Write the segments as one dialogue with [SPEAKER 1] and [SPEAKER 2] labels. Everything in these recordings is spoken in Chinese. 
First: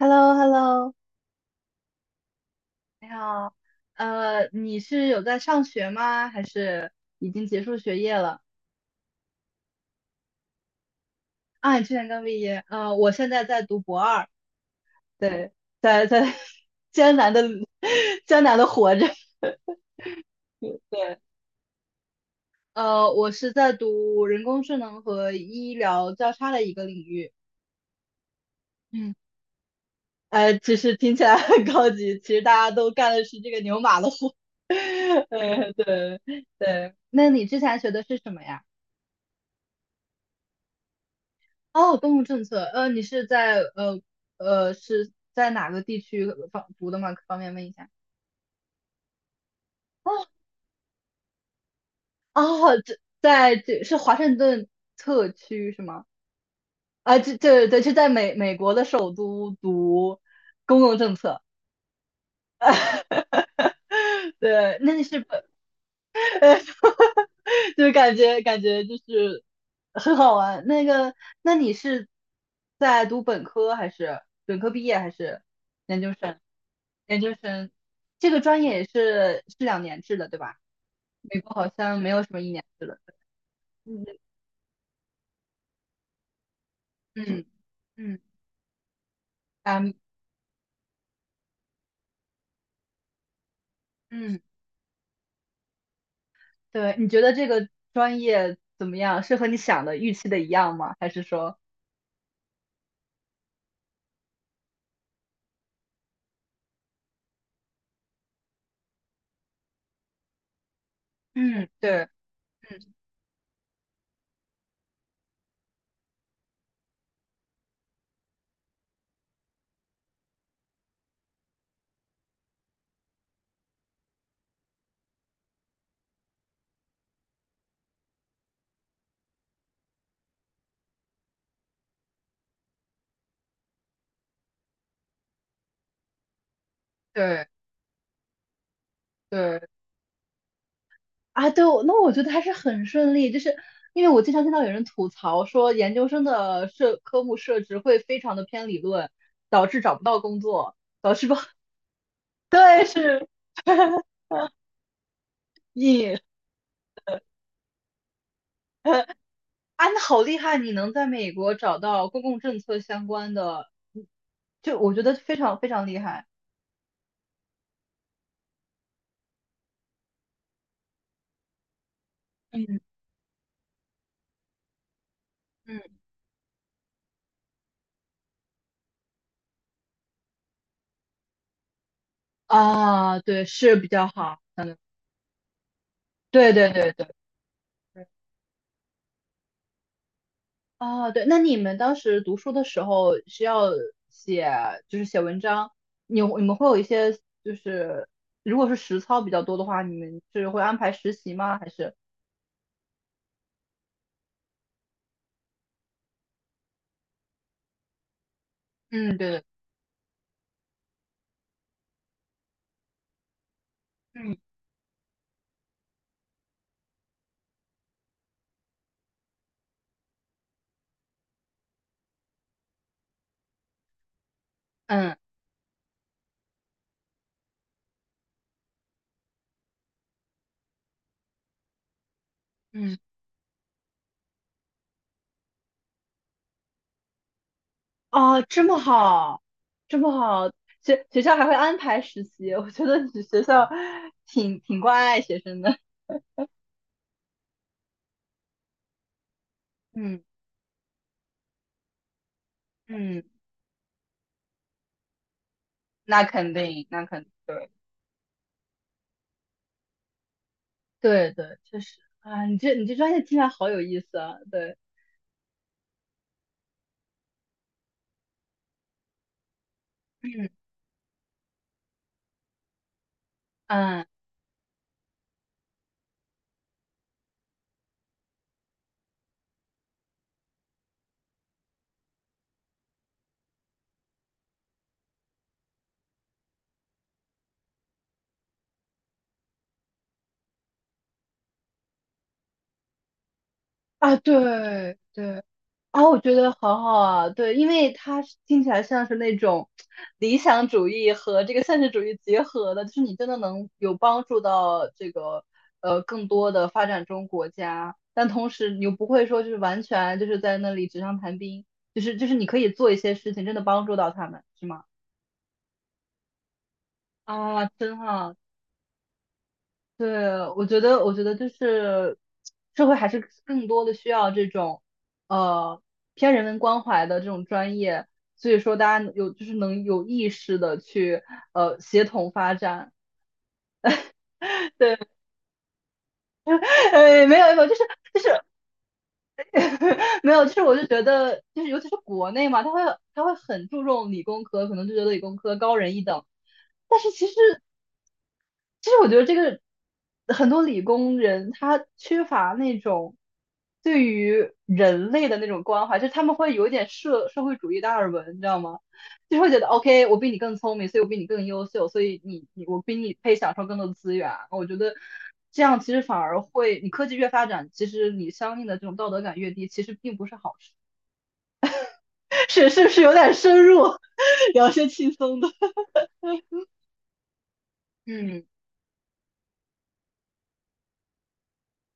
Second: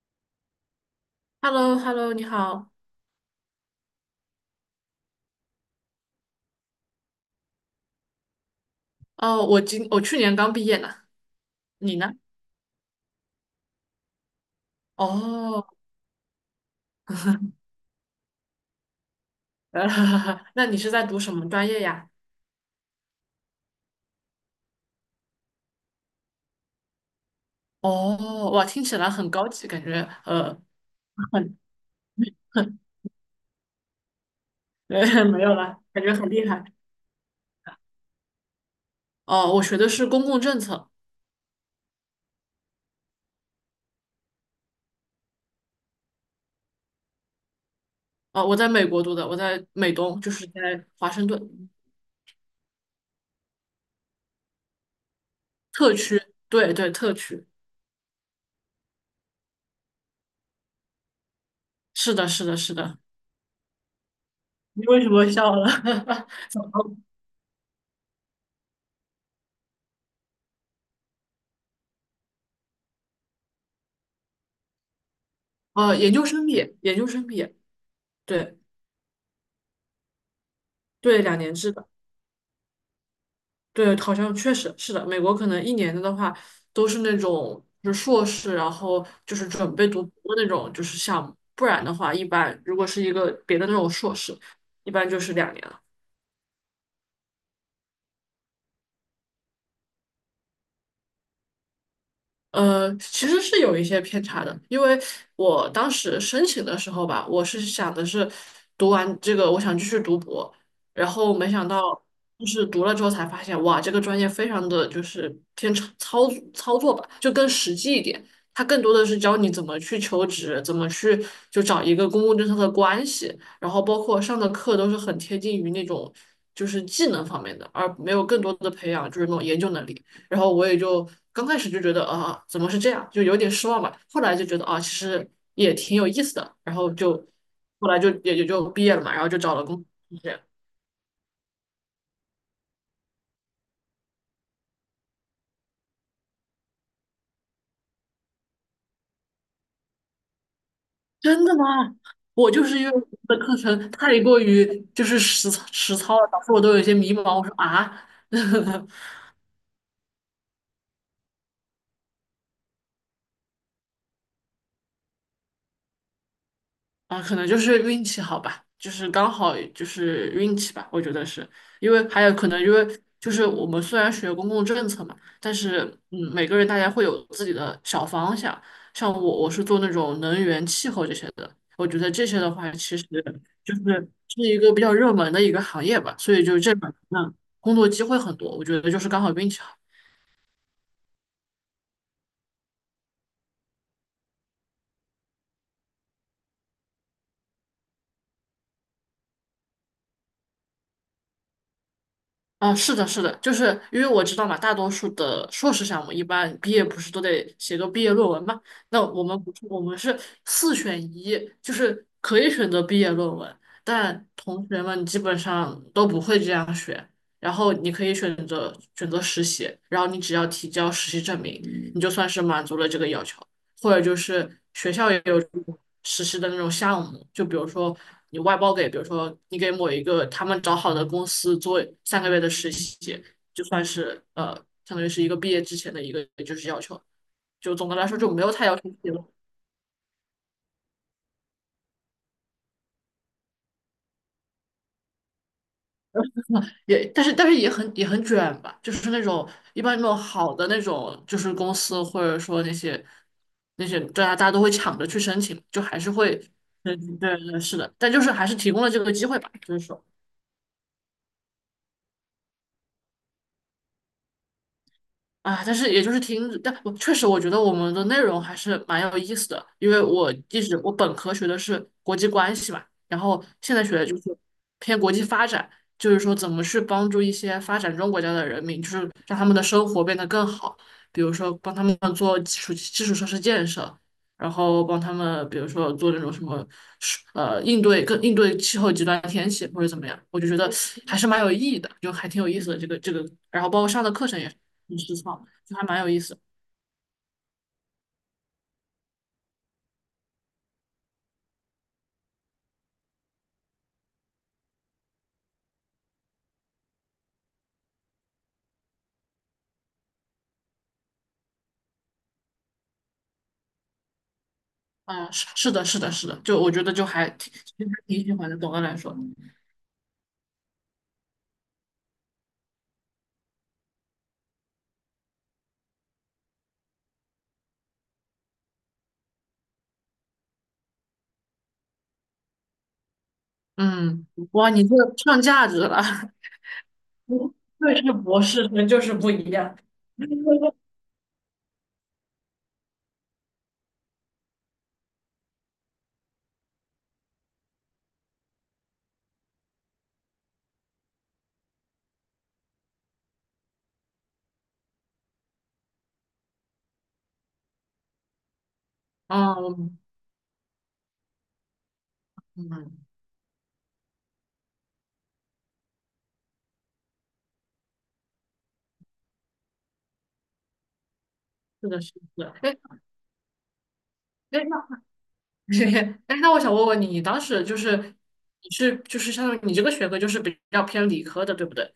[SPEAKER 1] hello hello
[SPEAKER 2] h e l l o h e l l o 你好。
[SPEAKER 1] 你好。你是有在上学吗？还是已经结束学业了？
[SPEAKER 2] 哦，我去年刚毕业呢，
[SPEAKER 1] 啊，你去
[SPEAKER 2] 你
[SPEAKER 1] 年
[SPEAKER 2] 呢？
[SPEAKER 1] 刚毕业。我现在在读博二。对，
[SPEAKER 2] 哦，
[SPEAKER 1] 在 艰难的 艰难的活着。
[SPEAKER 2] 那你是在
[SPEAKER 1] 对，
[SPEAKER 2] 读什么专业呀？
[SPEAKER 1] 我是在读人工智能和医疗交叉的一个领域。
[SPEAKER 2] 哦，哇，听起来
[SPEAKER 1] 嗯，
[SPEAKER 2] 很高级，感觉
[SPEAKER 1] 其实听起来
[SPEAKER 2] 很
[SPEAKER 1] 很高级，其实大家
[SPEAKER 2] 很，
[SPEAKER 1] 都干的是这个牛马的活。
[SPEAKER 2] 没有啦，感觉
[SPEAKER 1] 对
[SPEAKER 2] 很厉害。
[SPEAKER 1] 对。那你之前学的是什么呀？
[SPEAKER 2] 哦，我学的是公共政策。
[SPEAKER 1] 哦，公共政策。你是在呃呃是在哪个地区方读的吗？方便问一下？
[SPEAKER 2] 哦，我在美国读的，我在美东，
[SPEAKER 1] 哦
[SPEAKER 2] 就是在华盛顿
[SPEAKER 1] 哦，这是华盛顿特区是
[SPEAKER 2] 特
[SPEAKER 1] 吗？
[SPEAKER 2] 区。对对，特
[SPEAKER 1] 啊，这
[SPEAKER 2] 区。
[SPEAKER 1] 这对，是在美国的首都读公共政策。
[SPEAKER 2] 是的，是的，是的。
[SPEAKER 1] 对，
[SPEAKER 2] 你
[SPEAKER 1] 那
[SPEAKER 2] 为
[SPEAKER 1] 你
[SPEAKER 2] 什
[SPEAKER 1] 是
[SPEAKER 2] 么
[SPEAKER 1] 本
[SPEAKER 2] 笑了？
[SPEAKER 1] 哎，就是感觉就是很好玩。那个，那你是在读本科还是本科毕业还是研究
[SPEAKER 2] 研究
[SPEAKER 1] 生？
[SPEAKER 2] 生毕业，研究
[SPEAKER 1] 研
[SPEAKER 2] 生
[SPEAKER 1] 究
[SPEAKER 2] 毕业，
[SPEAKER 1] 生这个
[SPEAKER 2] 对
[SPEAKER 1] 专业也是两年制的，对吧？
[SPEAKER 2] 对，两
[SPEAKER 1] 美国
[SPEAKER 2] 年
[SPEAKER 1] 好
[SPEAKER 2] 制的。
[SPEAKER 1] 像没有什么一年制的。嗯，
[SPEAKER 2] 对，好像确实是的。美国可能一年的话，都是那
[SPEAKER 1] 嗯
[SPEAKER 2] 种就是
[SPEAKER 1] 嗯
[SPEAKER 2] 硕士，然后就是准备
[SPEAKER 1] 嗯
[SPEAKER 2] 读博的那种就是项目，不然的话，一般如果是一个别的那种硕士，
[SPEAKER 1] 嗯，
[SPEAKER 2] 一般就是两年。
[SPEAKER 1] 对，你觉得这个专业怎么样？是和你想的预期的一样吗？还是说，
[SPEAKER 2] 其实是有一些偏差的，因为我当时申请的时候吧，我是想的是读完这个，我想继续读博，然后没想
[SPEAKER 1] 嗯，
[SPEAKER 2] 到
[SPEAKER 1] 对
[SPEAKER 2] 就是读了之后才发现，哇，这个专业非常的就是偏操作吧，就更实际一点，它更多的是教你怎么去求职，怎么去就找一个公共政策的关系，然后包括上的课都是很贴近于那种就是技能方面的，而没有更多的培养就是那种研究能力。然后我也就刚开始就觉得啊，怎么是这样，就有点失望吧。后来就觉得啊，其实也挺有意思的。然后就
[SPEAKER 1] 对
[SPEAKER 2] 后来就也就毕业了嘛，然后就找
[SPEAKER 1] 对，
[SPEAKER 2] 了工作。就这样。
[SPEAKER 1] 啊，对，我觉得还是很顺利，就是因为我经常听到有人吐槽说，研究生的科目设置会非常的偏理论，导致找不到工作，导致不，
[SPEAKER 2] 真 的吗？我就是
[SPEAKER 1] 对，
[SPEAKER 2] 因为我们
[SPEAKER 1] 是
[SPEAKER 2] 的课程太过于就是实
[SPEAKER 1] 你
[SPEAKER 2] 操了，导致我都有一些迷茫。我说啊，
[SPEAKER 1] 啊，那好厉害，你能在美国找到公共政策相关的。嗯，就我觉得非常非常厉害。
[SPEAKER 2] 啊，可能就是运气好吧，就是刚好就是运气吧，我觉得是，因为还有可能因
[SPEAKER 1] 嗯，
[SPEAKER 2] 为就是我们虽然学公共政策嘛，但
[SPEAKER 1] 嗯，
[SPEAKER 2] 是嗯，每个人大家会有自己的小方向，像我是做那种能源、气候这些的，我觉得这些的话其实
[SPEAKER 1] 啊，对，
[SPEAKER 2] 就
[SPEAKER 1] 是比较
[SPEAKER 2] 是
[SPEAKER 1] 好。
[SPEAKER 2] 是一个
[SPEAKER 1] 嗯，
[SPEAKER 2] 比较热门的一个行业吧，所以
[SPEAKER 1] 对
[SPEAKER 2] 就
[SPEAKER 1] 对
[SPEAKER 2] 这
[SPEAKER 1] 对
[SPEAKER 2] 两
[SPEAKER 1] 对。
[SPEAKER 2] 个工作机会很多，我觉得就是刚好运气好。
[SPEAKER 1] 哦，对，那你们当时读书的时候需要写，就是写文章。你们会有一些，就是，如果是实操比较多的话，你们是会安排实习吗？还是？
[SPEAKER 2] 啊，是的，是的，就是因为我知道嘛，大多数的硕士项目一般毕业不是都得写个毕业论文嘛？那
[SPEAKER 1] 嗯，
[SPEAKER 2] 我
[SPEAKER 1] 对
[SPEAKER 2] 们
[SPEAKER 1] 对，
[SPEAKER 2] 不是，我们是四选一，就是可以选择毕业论文，但
[SPEAKER 1] 嗯
[SPEAKER 2] 同学们基本上都不会这样选。然后你可以选择实习，然后你只要提交实习证明，你就算是满足了这个要求。或者就是学校
[SPEAKER 1] 嗯，
[SPEAKER 2] 也有这种实施的那种项目，就比如说你外包给，比如说你给某一个他们找好的公司做三个月的实
[SPEAKER 1] 嗯，
[SPEAKER 2] 习，就算是相当于是一个毕业之前的一个就是要求。就总的来说就没
[SPEAKER 1] 哦，
[SPEAKER 2] 有
[SPEAKER 1] 这
[SPEAKER 2] 太要
[SPEAKER 1] 么
[SPEAKER 2] 求自己
[SPEAKER 1] 好，这么好，学校还会安排实习，我觉得你学校挺关爱学生的。
[SPEAKER 2] 也但是也很卷吧，就是那种一般那种
[SPEAKER 1] 嗯
[SPEAKER 2] 好的那种就是公司或者说那 些
[SPEAKER 1] 嗯，
[SPEAKER 2] 那些大家都会抢着去申请，就还是
[SPEAKER 1] 那
[SPEAKER 2] 会，
[SPEAKER 1] 肯定，
[SPEAKER 2] 对
[SPEAKER 1] 那
[SPEAKER 2] 对
[SPEAKER 1] 肯定，
[SPEAKER 2] 对，
[SPEAKER 1] 对。
[SPEAKER 2] 是的，但就是还是提供了这个机会吧，就是说。
[SPEAKER 1] 对对，确实啊，你这专业听起来好有意思啊。对，
[SPEAKER 2] 啊，但是也就是听，但我确实我觉得我们的内容还是蛮有意思的，因为我
[SPEAKER 1] 嗯。
[SPEAKER 2] 一直我本科学的是国际关系嘛，然后现在学
[SPEAKER 1] 嗯。
[SPEAKER 2] 的就是偏国际发展，就是说怎么去帮助一些发展中国家的人民，就是让他们的生活变得更好，比如说帮他们做基础设施建设，然后帮他们比如说做那种什么应对气候极端天气或者怎么样，我就觉得还是蛮有意义的，就还挺有意思的这个，然后包括上的
[SPEAKER 1] 啊，
[SPEAKER 2] 课程也是。
[SPEAKER 1] 对
[SPEAKER 2] 很实
[SPEAKER 1] 对
[SPEAKER 2] 操，就还蛮
[SPEAKER 1] 啊，
[SPEAKER 2] 有
[SPEAKER 1] 我
[SPEAKER 2] 意
[SPEAKER 1] 觉
[SPEAKER 2] 思。
[SPEAKER 1] 得好好啊。对，因为它是听起来像是那种理想主义和这个现实主义结合的，就是你真的能有帮助到这个更多的发展中国家，但同时你又不会说就是完全就是在那里纸上谈兵，就是你可以做一些事情，真的帮助到他们，是吗？
[SPEAKER 2] 啊、是的，是的，是的，就我觉得就还挺
[SPEAKER 1] 啊，真
[SPEAKER 2] 挺喜
[SPEAKER 1] 好。
[SPEAKER 2] 欢的。总的来说，
[SPEAKER 1] 对，我觉得就是社会还是更多的需要这种呃偏人文关怀的这种专业，所以说大家有就是能有意识的去协同发展。
[SPEAKER 2] 嗯，哇，你这
[SPEAKER 1] 对，
[SPEAKER 2] 上价值了，
[SPEAKER 1] 没有没有，就 是
[SPEAKER 2] 对，是
[SPEAKER 1] 就
[SPEAKER 2] 博
[SPEAKER 1] 是
[SPEAKER 2] 士生就是不一样。
[SPEAKER 1] 没有，就是我 就觉得就是尤其是国内嘛，他会很注重理工科，可能就觉得理工科高人一等。但是其实。其实我觉得这个很多理工人他缺乏那种对于人类的那种关怀，就是他们会有一点社会主义达尔文，你知道吗？就会觉得
[SPEAKER 2] 嗯
[SPEAKER 1] OK，我比你更聪明，所以我比你更优秀，所以我
[SPEAKER 2] 嗯，
[SPEAKER 1] 比你配享受更多的资源。我觉得这样其实反而会，你科技越发展，其实你相应的这种道德感越低，其实并不是好事。
[SPEAKER 2] 是的，是 的。
[SPEAKER 1] 是
[SPEAKER 2] 哎
[SPEAKER 1] 是不是有点深入，
[SPEAKER 2] 哎，
[SPEAKER 1] 聊
[SPEAKER 2] 那
[SPEAKER 1] 些轻松的？
[SPEAKER 2] 哎，那我想问问你，你当时就是
[SPEAKER 1] 嗯。
[SPEAKER 2] 你是就是相当于你这个学科就是比较偏理科的，对不对？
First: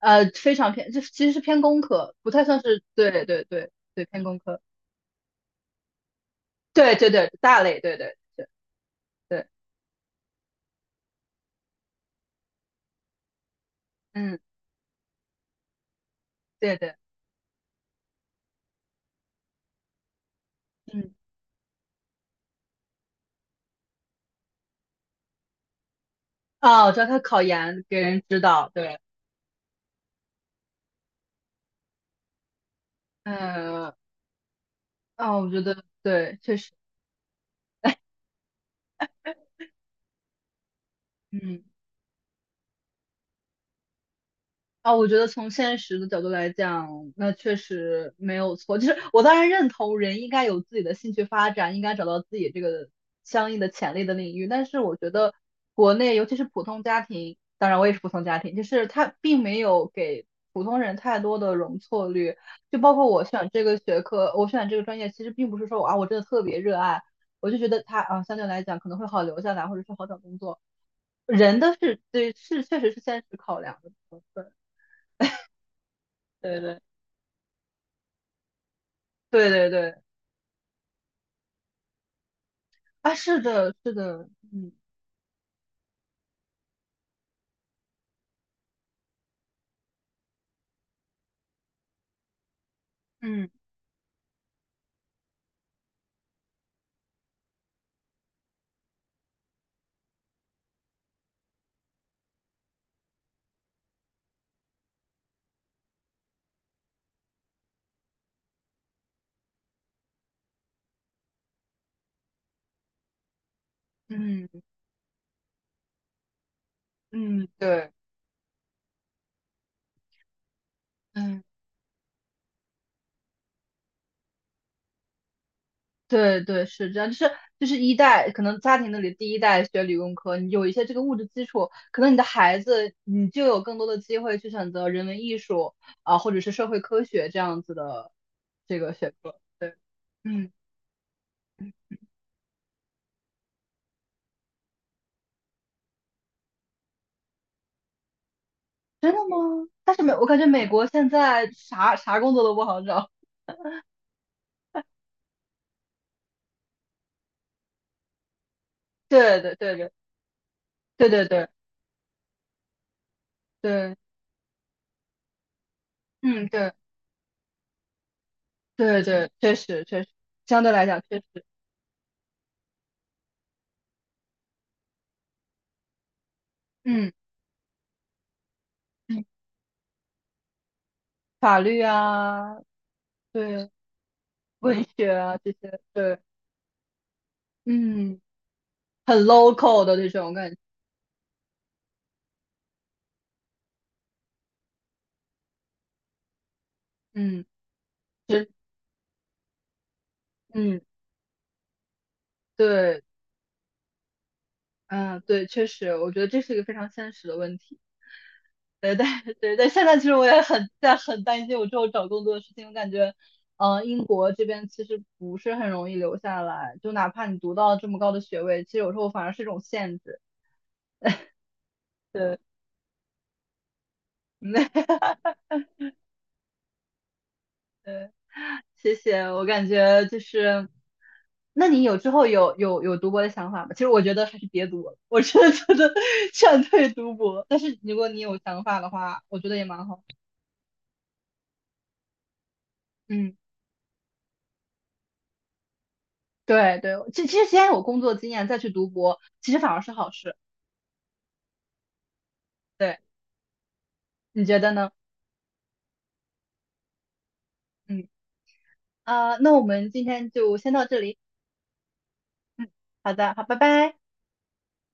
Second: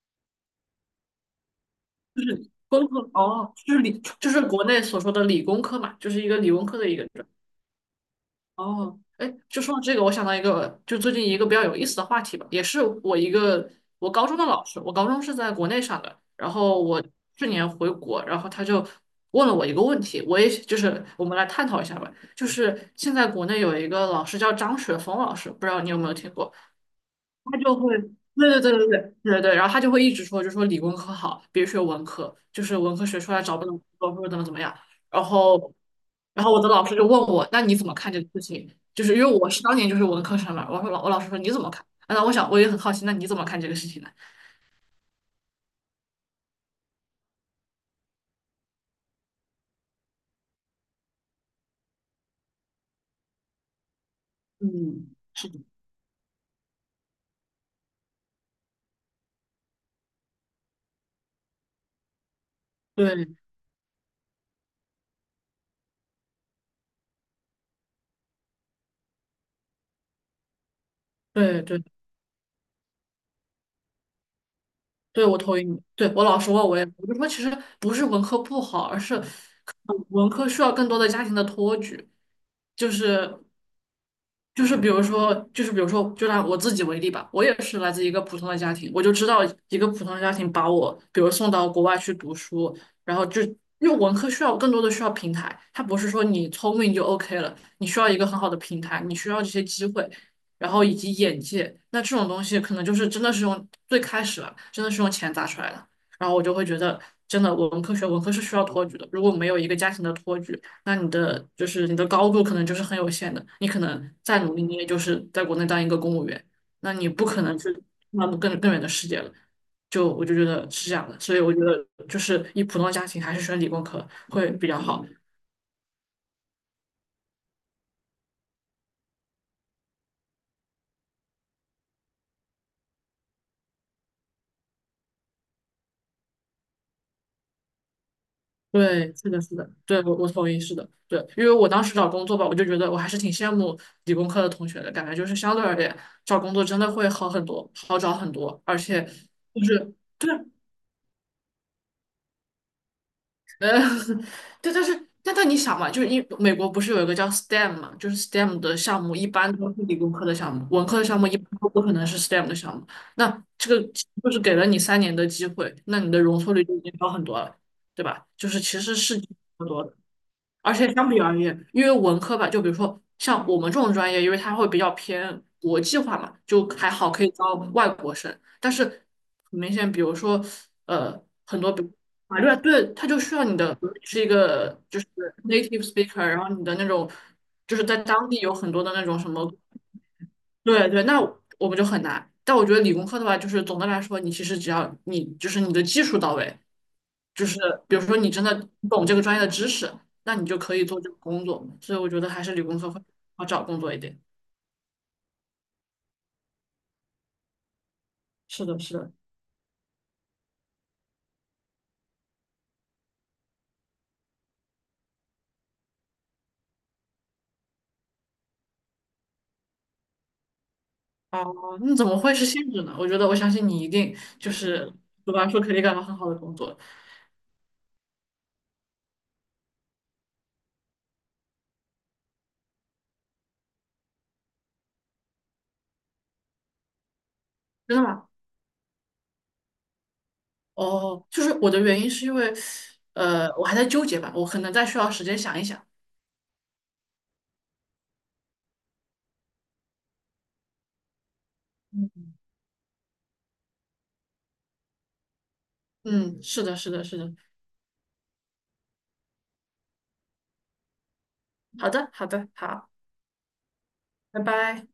[SPEAKER 1] 非常偏，就是其实是偏工科，
[SPEAKER 2] 就
[SPEAKER 1] 不太
[SPEAKER 2] 是
[SPEAKER 1] 算是，
[SPEAKER 2] 工
[SPEAKER 1] 对
[SPEAKER 2] 科
[SPEAKER 1] 对对
[SPEAKER 2] 哦，就是理
[SPEAKER 1] 对，偏
[SPEAKER 2] 就
[SPEAKER 1] 工
[SPEAKER 2] 是
[SPEAKER 1] 科，
[SPEAKER 2] 国内所说的理工科嘛，就是一个理工科的
[SPEAKER 1] 对
[SPEAKER 2] 一个
[SPEAKER 1] 对
[SPEAKER 2] 专
[SPEAKER 1] 对，
[SPEAKER 2] 业。
[SPEAKER 1] 大类，对对对
[SPEAKER 2] 哦，哎，
[SPEAKER 1] 对，
[SPEAKER 2] 就说到这个，我想到一个，就最近一个比较有意思的话题吧，也是我一个我高中
[SPEAKER 1] 嗯，
[SPEAKER 2] 的老师，我高中是在国内上的，然
[SPEAKER 1] 对
[SPEAKER 2] 后
[SPEAKER 1] 对，
[SPEAKER 2] 我去年回国，然后他就问了我一个问题，我也就是
[SPEAKER 1] 嗯，
[SPEAKER 2] 我们来探讨一下吧，就是现在国内有一个老师叫张雪峰老师，不知道你有没有听过？
[SPEAKER 1] 哦，我知道他考
[SPEAKER 2] 他就
[SPEAKER 1] 研
[SPEAKER 2] 会，
[SPEAKER 1] 给人指
[SPEAKER 2] 对对
[SPEAKER 1] 导，
[SPEAKER 2] 对对
[SPEAKER 1] 对，
[SPEAKER 2] 对对对，然后他就会一直说，就说理工科好，别学文科，就是文科学出来找不到工
[SPEAKER 1] 嗯，
[SPEAKER 2] 作或者怎么怎么样。然
[SPEAKER 1] 哦，我觉
[SPEAKER 2] 后，
[SPEAKER 1] 得对，
[SPEAKER 2] 然后
[SPEAKER 1] 确
[SPEAKER 2] 我的
[SPEAKER 1] 实，
[SPEAKER 2] 老师就问我，那你怎么看这个事情？就是因为我是当年就是文科生嘛，我说我老师说你怎
[SPEAKER 1] 嗯。
[SPEAKER 2] 么看？啊那我想我也很好奇，那你怎么看这个事情呢？
[SPEAKER 1] 啊，我觉得从现实的角度来讲，那确实没有错。就是我当然认同人应该有自己的兴趣发展，应该找到自己这个相应的潜力的领域。但是我
[SPEAKER 2] 嗯，
[SPEAKER 1] 觉得
[SPEAKER 2] 是的，
[SPEAKER 1] 国内，尤其是普通家庭，当然我也是普通家庭，就是他并没有给普通人太多的容错率。就包括我
[SPEAKER 2] 对
[SPEAKER 1] 选这个学科，我选这个专业，其实并不是说我啊我真的特别热爱，我就觉得它啊相对来讲可能会好留下来，或者是好找工作。人
[SPEAKER 2] 对
[SPEAKER 1] 的
[SPEAKER 2] 对
[SPEAKER 1] 是对是确实是现实考量的部分，
[SPEAKER 2] 对，我同意你。对我老师
[SPEAKER 1] 对
[SPEAKER 2] 问我
[SPEAKER 1] 对。
[SPEAKER 2] 也，我就说其实不是文科不好，而是
[SPEAKER 1] 对对对，
[SPEAKER 2] 文科需要更多的家庭的托举。就
[SPEAKER 1] 啊，
[SPEAKER 2] 是
[SPEAKER 1] 是的，是的，
[SPEAKER 2] 就
[SPEAKER 1] 嗯
[SPEAKER 2] 是比如说，就是比如说，就拿我自己为例吧，我也是来自一个普通的家庭，我就知道一个普通的家庭把我，比如送到国外去读书，然后就
[SPEAKER 1] 嗯
[SPEAKER 2] 因为文科需要更多的需要平台，它不是说你聪明就 OK 了，你需要一个很好的平台，你需要这些机会，然后以及眼界，那这种东西可能就是真的是用最开始啊，真的是用钱砸出来的，然后我就会觉得真的文科学文科是需要托举的，如果没有一个家庭的托举。那你的就是你的高度可能就是很有限的，你可能再
[SPEAKER 1] 嗯
[SPEAKER 2] 努力，你也就是在国内当一个公务员，那你不可
[SPEAKER 1] 嗯，
[SPEAKER 2] 能去
[SPEAKER 1] 对，
[SPEAKER 2] 那么更远的世界了。就我就觉得是这样的，所以
[SPEAKER 1] 嗯，
[SPEAKER 2] 我觉得就是以普通家庭还是选理工科会比较好。
[SPEAKER 1] 对对，是这样，就是就是一代，可能家庭那里第一代学理工科，你有一些这个物质基础，可能你的孩子你就有更多的机会去选择人文艺术啊，或者是社会科学这样子的这个学
[SPEAKER 2] 对，是
[SPEAKER 1] 科。
[SPEAKER 2] 的，是的，
[SPEAKER 1] 对，
[SPEAKER 2] 对，我同
[SPEAKER 1] 嗯，
[SPEAKER 2] 意，是的，对，因为我当时找工作吧，我就觉得我还是挺羡慕理工科的同学的，感觉就是相对而言找工作真的会好很多，好找很多，而且
[SPEAKER 1] 真的吗？
[SPEAKER 2] 就是。
[SPEAKER 1] 但是我
[SPEAKER 2] 对，
[SPEAKER 1] 感觉美国现在啥啥工作都不好找，
[SPEAKER 2] 呃，对，但是你想嘛，就是因美国不是有一个叫 STEM 嘛，就是 STEM 的项 目一
[SPEAKER 1] 对
[SPEAKER 2] 般
[SPEAKER 1] 对
[SPEAKER 2] 都
[SPEAKER 1] 对
[SPEAKER 2] 是
[SPEAKER 1] 对
[SPEAKER 2] 理工科的项目，文科的
[SPEAKER 1] 对
[SPEAKER 2] 项
[SPEAKER 1] 对
[SPEAKER 2] 目一般
[SPEAKER 1] 对
[SPEAKER 2] 都不可能是 STEM 的项目。那这个
[SPEAKER 1] 对。
[SPEAKER 2] 就是给了你三年的机会，那你的容
[SPEAKER 1] 嗯，
[SPEAKER 2] 错率
[SPEAKER 1] 对。
[SPEAKER 2] 就已经高很多了，对吧？就是其实
[SPEAKER 1] 对
[SPEAKER 2] 是差
[SPEAKER 1] 对，确
[SPEAKER 2] 不多
[SPEAKER 1] 实
[SPEAKER 2] 的。
[SPEAKER 1] 确实，相对
[SPEAKER 2] 而
[SPEAKER 1] 来
[SPEAKER 2] 且
[SPEAKER 1] 讲
[SPEAKER 2] 相
[SPEAKER 1] 确
[SPEAKER 2] 比而
[SPEAKER 1] 实，
[SPEAKER 2] 言，因为文科吧，就比如说像我们这种专业，因为它会比较偏国际化嘛，就还好
[SPEAKER 1] 嗯，
[SPEAKER 2] 可以招外国生。但是
[SPEAKER 1] 嗯，
[SPEAKER 2] 很明显，比如说呃，
[SPEAKER 1] 法
[SPEAKER 2] 很多
[SPEAKER 1] 律
[SPEAKER 2] 比如法律
[SPEAKER 1] 啊，
[SPEAKER 2] 啊，对，它就需要你
[SPEAKER 1] 对，
[SPEAKER 2] 的比如你是一个
[SPEAKER 1] 文
[SPEAKER 2] 就是
[SPEAKER 1] 学啊这些，
[SPEAKER 2] native
[SPEAKER 1] 对，
[SPEAKER 2] speaker，然后你的那种就是在
[SPEAKER 1] 嗯，
[SPEAKER 2] 当地有很多的那种
[SPEAKER 1] 很
[SPEAKER 2] 什么，
[SPEAKER 1] local 的这种感觉，
[SPEAKER 2] 对对，那我们就很难。但我觉得理工科的话，就是总的来说，你其实只要你就是你的技术到位，
[SPEAKER 1] 嗯，
[SPEAKER 2] 就是比如说你真
[SPEAKER 1] 是，
[SPEAKER 2] 的懂这个专业的知识，那你就可
[SPEAKER 1] 嗯，
[SPEAKER 2] 以做这个工作嘛。所以我觉得还是理工科会
[SPEAKER 1] 对，
[SPEAKER 2] 好找工作一点。
[SPEAKER 1] 嗯，对，确实，我觉得这是一个非常现实的问题。
[SPEAKER 2] 是的，
[SPEAKER 1] 对
[SPEAKER 2] 是
[SPEAKER 1] 对
[SPEAKER 2] 的。
[SPEAKER 1] 对对，现在其实我也很在很担心我之后找工作的事情。我感觉，英国这边其实不是很容易留下来，就哪怕你读到这么高的学位，其实有时候反而是一种限制。
[SPEAKER 2] 哦，那怎么会
[SPEAKER 1] 对，
[SPEAKER 2] 是限制呢？我觉得我相信你一定就是 读
[SPEAKER 1] 哈
[SPEAKER 2] 完书肯定干到很好的工作，
[SPEAKER 1] 对。谢谢，我感觉就是，那你之后有读博的想法吗？其实我觉得还是别读了，我真的觉得 劝退读博。但是如
[SPEAKER 2] 真的
[SPEAKER 1] 果你
[SPEAKER 2] 吗？
[SPEAKER 1] 有想法的话，我觉得也蛮好。
[SPEAKER 2] 哦，就是我的原因是因为，
[SPEAKER 1] 嗯，
[SPEAKER 2] 我还在纠结吧，我可能再需要时间想一想。
[SPEAKER 1] 对对，其实先有工作经验再去读博，其实反而是好事。
[SPEAKER 2] 嗯
[SPEAKER 1] 对，你觉得呢？
[SPEAKER 2] 嗯，是的，是的，是的。
[SPEAKER 1] 嗯。啊，那我们今天就先到这里。
[SPEAKER 2] 好的，好的，
[SPEAKER 1] 嗯，
[SPEAKER 2] 好，
[SPEAKER 1] 好的，好，拜拜。
[SPEAKER 2] 拜拜。